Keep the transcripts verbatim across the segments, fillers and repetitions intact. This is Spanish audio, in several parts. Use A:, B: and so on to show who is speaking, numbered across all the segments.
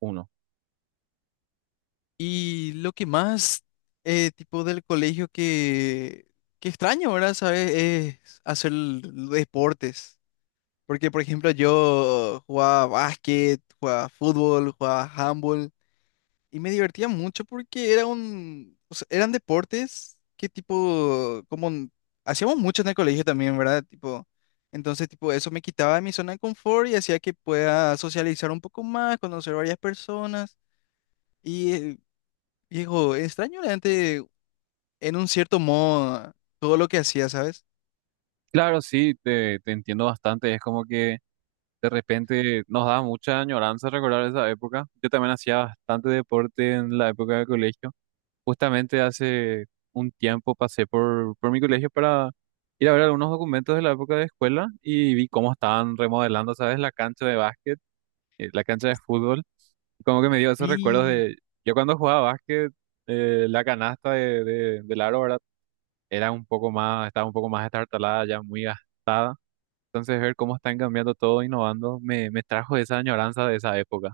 A: Uno.
B: Y lo que más, eh, tipo del colegio que, que extraño, ¿verdad? ¿Sabes? Es hacer l- deportes. Porque, por ejemplo, yo jugaba básquet, jugaba fútbol, jugaba handball. Y me divertía mucho porque era un, o sea, eran deportes que tipo, como n- hacíamos mucho en el colegio también, ¿verdad? Tipo, entonces, tipo, eso me quitaba de mi zona de confort y hacía que pueda socializar un poco más, conocer varias personas. y eh, Viejo, extraño realmente en un cierto modo todo lo que hacía, ¿sabes?
A: Claro, sí, te, te entiendo bastante. Es como que de repente nos da mucha añoranza recordar esa época. Yo también hacía bastante deporte en la época de colegio. Justamente hace un tiempo pasé por, por mi colegio para ir a ver algunos documentos de la época de escuela y vi cómo estaban remodelando, ¿sabes? La cancha de básquet, eh, la cancha de fútbol. Como que me dio esos recuerdos
B: Sí.
A: de yo cuando jugaba básquet, eh, la canasta de, de, del aro, ¿verdad? Era un poco más, estaba un poco más estartalada, ya muy gastada. Entonces ver cómo están cambiando todo, innovando, me, me trajo esa añoranza de esa época.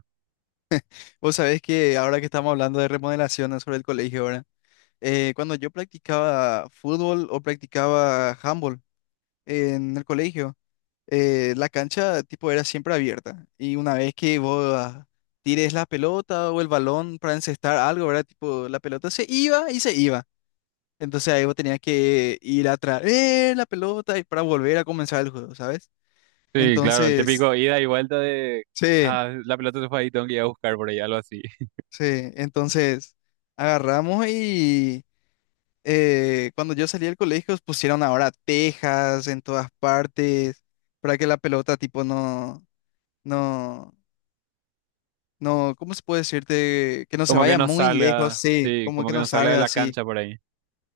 B: Vos sabés que ahora que estamos hablando de remodelaciones sobre el colegio, ¿verdad? Eh, cuando yo practicaba fútbol o practicaba handball en el colegio, eh, la cancha tipo era siempre abierta. Y una vez que vos ah, tires la pelota o el balón para encestar algo, ¿verdad? Tipo, la pelota se iba y se iba. Entonces ahí vos tenías que ir a traer la pelota y para volver a comenzar el juego, ¿sabes? Sí.
A: Sí, claro, el
B: Entonces,
A: típico ida y vuelta de,
B: sí,
A: ah, la pelota se fue ahí, tengo que ir a buscar por ahí, algo así.
B: sí, entonces agarramos y eh, cuando yo salí del colegio pusieron ahora tejas en todas partes para que la pelota tipo no, no, no, ¿cómo se puede decirte? Que no se
A: Como que
B: vaya
A: no
B: muy no lejos,
A: salga,
B: sí,
A: sí,
B: como
A: como
B: que
A: que
B: no.
A: no
B: Sí,
A: salga de
B: salga
A: la
B: así.
A: cancha por ahí.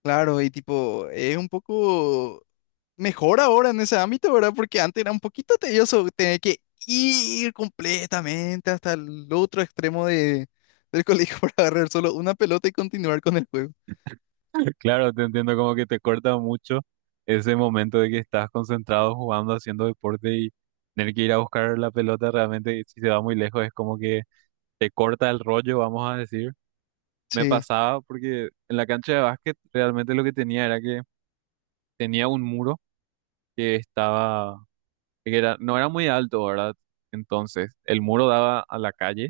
B: Claro, y tipo, es un poco mejor ahora en ese ámbito, ¿verdad? Porque antes era un poquito tedioso tener que ir completamente hasta el otro extremo de, del colegio para agarrar solo una pelota y continuar con el juego.
A: Claro, te entiendo como que te corta mucho ese momento de que estás concentrado jugando, haciendo deporte y tener que ir a buscar la pelota realmente, si se va muy lejos, es como que te corta el rollo, vamos a decir. Me
B: Sí,
A: pasaba porque en la cancha de básquet realmente lo que tenía era que tenía un muro que estaba, que era, no era muy alto, ¿verdad? Entonces, el muro daba a la calle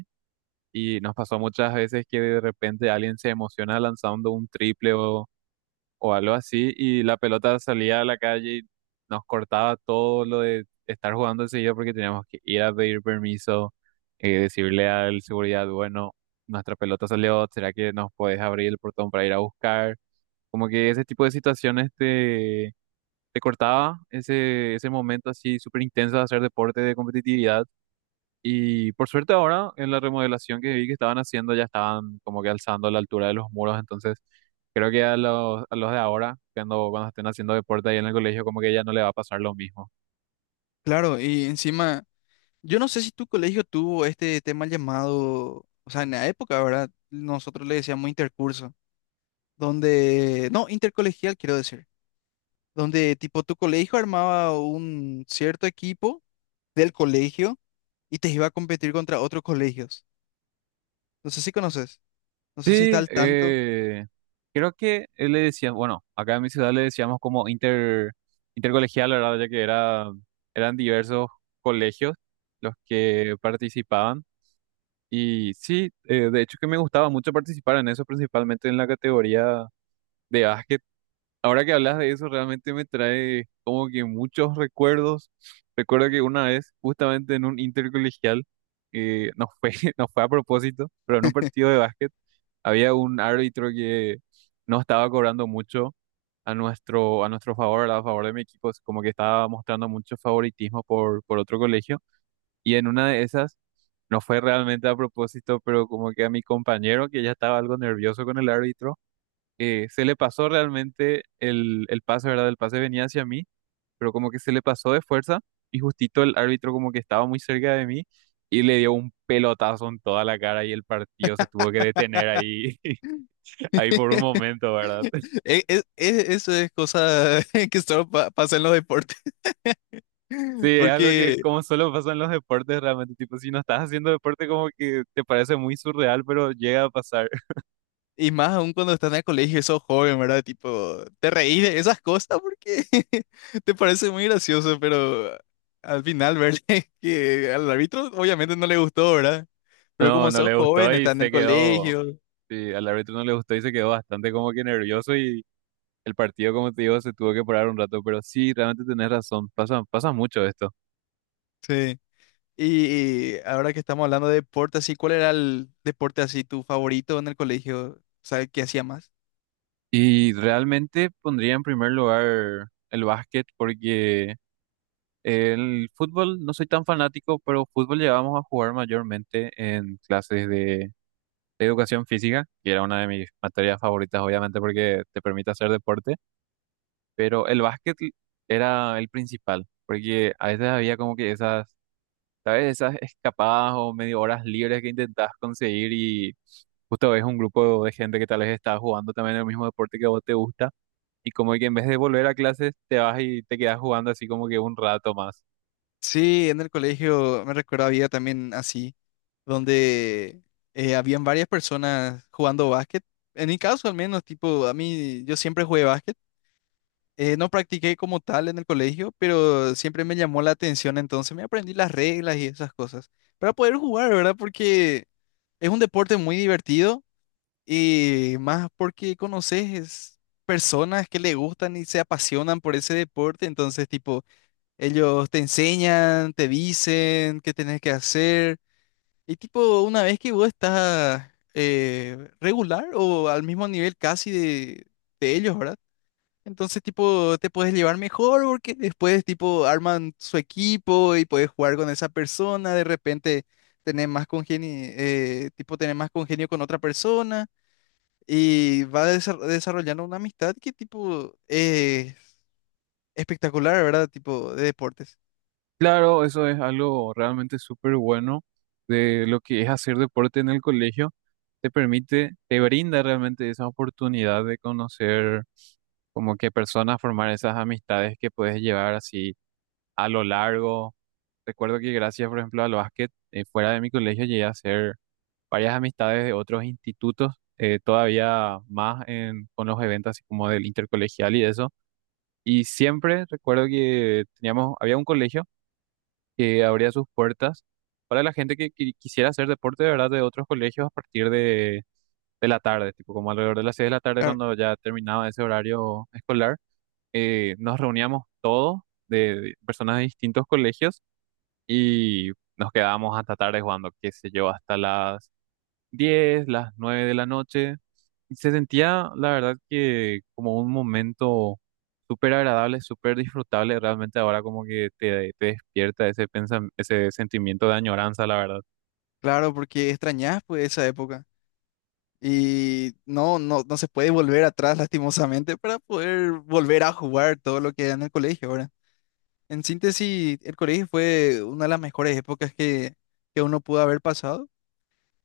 A: y nos pasó muchas veces que de repente alguien se emociona lanzando un triple o, o algo así y la pelota salía a la calle y nos cortaba todo lo de estar jugando enseguida porque teníamos que ir a pedir permiso, eh, decirle al seguridad, bueno, nuestra pelota salió, ¿será que nos puedes abrir el portón para ir a buscar? Como que ese tipo de situaciones te, te cortaba ese, ese momento así súper intenso de hacer deporte de competitividad. Y por suerte ahora en la remodelación que vi que estaban haciendo ya estaban como que alzando la altura de los muros. Entonces creo que a los, a los de ahora, cuando, cuando estén haciendo deporte ahí en el colegio, como que ya no le va a pasar lo mismo.
B: claro, y encima, yo no sé si tu colegio tuvo este tema llamado, o sea, en la época, ¿verdad? Nosotros le decíamos intercurso, donde, no, intercolegial quiero decir, donde tipo tu colegio armaba un cierto equipo del colegio y te iba a competir contra otros colegios. No sé si conoces, no sé si está
A: Sí,
B: al sí tanto.
A: eh, creo que él le decía, bueno, acá en mi ciudad le decíamos como inter, intercolegial, la verdad, ya que era, eran diversos colegios los que participaban. Y sí, eh, de hecho que me gustaba mucho participar en eso, principalmente en la categoría de básquet. Ahora que hablas de eso, realmente me trae como que muchos recuerdos. Recuerdo que una vez, justamente en un intercolegial, eh, nos fue, nos fue a propósito, pero en un partido de básquet, había un árbitro que no estaba cobrando mucho a nuestro, a nuestro favor, ¿verdad? A favor de mi equipo, es como que estaba mostrando mucho favoritismo por, por otro colegio. Y en una de esas, no fue realmente a propósito, pero como que a mi compañero, que ya estaba algo nervioso con el árbitro, eh, se le pasó realmente el, el pase, ¿verdad? El pase venía hacia mí, pero como que se le pasó de fuerza y justito el árbitro como que estaba muy cerca de mí y le dio un pelotazo en toda la cara y el partido se tuvo que detener ahí, ahí por un momento, ¿verdad?
B: E- e- e- eso es cosa que solo pa- pasa en los deportes.
A: Sí, es algo que
B: Porque,
A: como solo pasa en los deportes realmente, tipo, si no estás haciendo deporte como que te parece muy surreal, pero llega a pasar.
B: y más aún cuando estás en el colegio y sos joven, ¿verdad? Tipo, te reís de esas cosas porque te parece muy gracioso, pero al final, ¿verdad? Que al árbitro obviamente no le gustó, ¿verdad? Pero
A: No,
B: como
A: no
B: sos. No,
A: le
B: joven,
A: gustó
B: no
A: y
B: en el
A: se quedó,
B: colegio.
A: sí, al árbitro no le gustó y se quedó bastante como que nervioso y el partido, como te digo, se tuvo que parar un rato, pero sí, realmente tenés razón, pasa, pasa mucho esto.
B: Sí. Y ahora que estamos hablando de deporte, así, ¿cuál era el deporte así tu favorito en el colegio? ¿Sabes qué hacía más?
A: Y realmente pondría en primer lugar el básquet porque el fútbol no soy tan fanático, pero fútbol llegábamos a jugar mayormente en clases de educación física, que era una de mis materias favoritas, obviamente, porque te permite hacer deporte, pero el básquet era el principal, porque a veces había como que esas, ¿sabes? Esas escapadas o medio horas libres que intentabas conseguir y justo ves un grupo de gente que tal vez está jugando también el mismo deporte que a vos te gusta y como que en vez de volver a clases te vas y te quedas jugando así como que un rato más.
B: Sí, en el colegio me recuerdo había también así, donde eh, habían varias personas jugando básquet. En mi caso al menos, tipo, a mí yo siempre jugué básquet. Eh, no practiqué como tal en el colegio, pero siempre me llamó la atención, entonces me aprendí las reglas y esas cosas para poder jugar, ¿verdad? Porque es un deporte muy divertido. Y más porque conoces personas que le gustan y se apasionan por ese deporte, entonces tipo, ellos te enseñan, te dicen qué tenés que hacer. Y tipo, una vez que vos estás eh, regular o al mismo nivel casi de, de ellos, ¿verdad? Entonces tipo, te puedes llevar mejor porque después tipo arman su equipo y puedes jugar con esa persona, de repente tener más congenio, tipo tener más congenio con otra persona. Y va desa- desarrollando una amistad que tipo es espectacular, ¿verdad? Tipo de deportes.
A: Claro, eso es algo realmente súper bueno de lo que es hacer deporte en el colegio. Te permite, te brinda realmente esa oportunidad de conocer como que personas, formar esas amistades que puedes llevar así a lo largo. Recuerdo que gracias, por ejemplo, al básquet, eh, fuera de mi colegio llegué a hacer varias amistades de otros institutos, eh, todavía más en- con los eventos así como del intercolegial y eso. Y siempre recuerdo que teníamos, había un colegio que abría sus puertas para la gente que, qui- quisiera hacer deporte de verdad de otros colegios a partir de, de la tarde, tipo como alrededor de las seis de la tarde
B: Claro,
A: cuando ya terminaba ese horario escolar. eh, nos reuníamos todos de de personas de distintos colegios y nos quedábamos hasta tarde jugando, qué sé yo, hasta las diez las nueve de la noche. Y se sentía, la verdad, que como un momento súper agradable, súper disfrutable. Realmente ahora como que te, te despierta ese pensam- ese sentimiento de añoranza, la verdad.
B: claro, porque extrañas pues esa época. Y no, no, no se puede volver atrás lastimosamente para poder volver a jugar todo lo que era en el colegio, ahora. En síntesis, el colegio fue una de las mejores épocas que, que uno pudo haber pasado.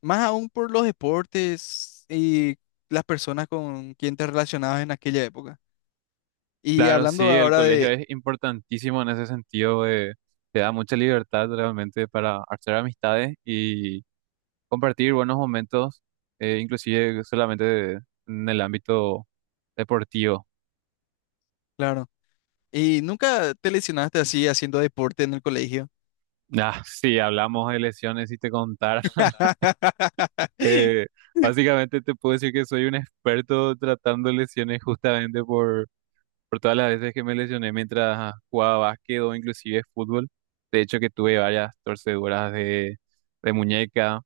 B: Más aún por los deportes y las personas con quien te relacionabas en aquella época. Y
A: Claro,
B: hablando
A: sí, el
B: ahora
A: colegio
B: de...
A: es importantísimo en ese sentido. eh, te da mucha libertad realmente para hacer amistades y compartir buenos momentos, eh, inclusive solamente de- en el ámbito deportivo.
B: Claro. ¿Y nunca te lesionaste así haciendo deporte en el colegio?
A: Ah, sí, hablamos de lesiones y te contar. Eh, básicamente te puedo decir que soy un experto tratando lesiones justamente por, por todas las veces que me lesioné mientras jugaba básquet o inclusive fútbol. De hecho que tuve varias torceduras de, de muñeca,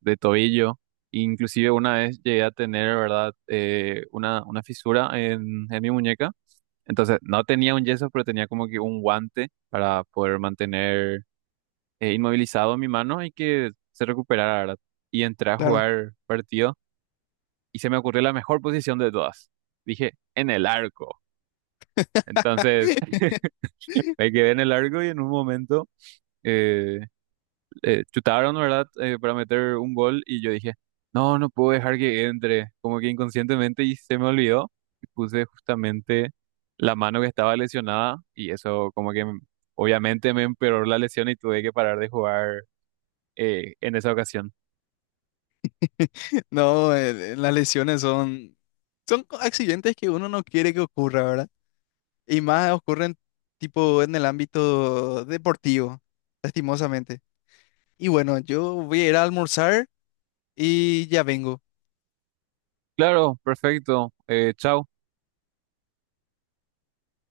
A: de tobillo. Inclusive una vez llegué a tener, ¿verdad? Eh, una, una fisura en, en mi muñeca. Entonces no tenía un yeso, pero tenía como que un guante para poder mantener eh, inmovilizado mi mano y que se recuperara, ¿verdad? Y entré a
B: Claro.
A: jugar partidos y se me ocurrió la mejor posición de todas. Dije, en el arco. Entonces, me quedé en el arco y en un momento eh, eh, chutaron, ¿verdad? Eh, para meter un gol y yo dije, no, no puedo dejar que entre, como que inconscientemente y se me olvidó. Y puse justamente la mano que estaba lesionada y eso como que m- obviamente me empeoró la lesión y tuve que parar de jugar eh, en esa ocasión.
B: No, eh, las lesiones son, son co- accidentes que uno no quiere que ocurra, ¿verdad? Y más ocurren tipo en el ámbito deportivo, lastimosamente. Y bueno, yo voy a ir a almorzar y ya vengo.
A: Claro, perfecto. Eh, chao.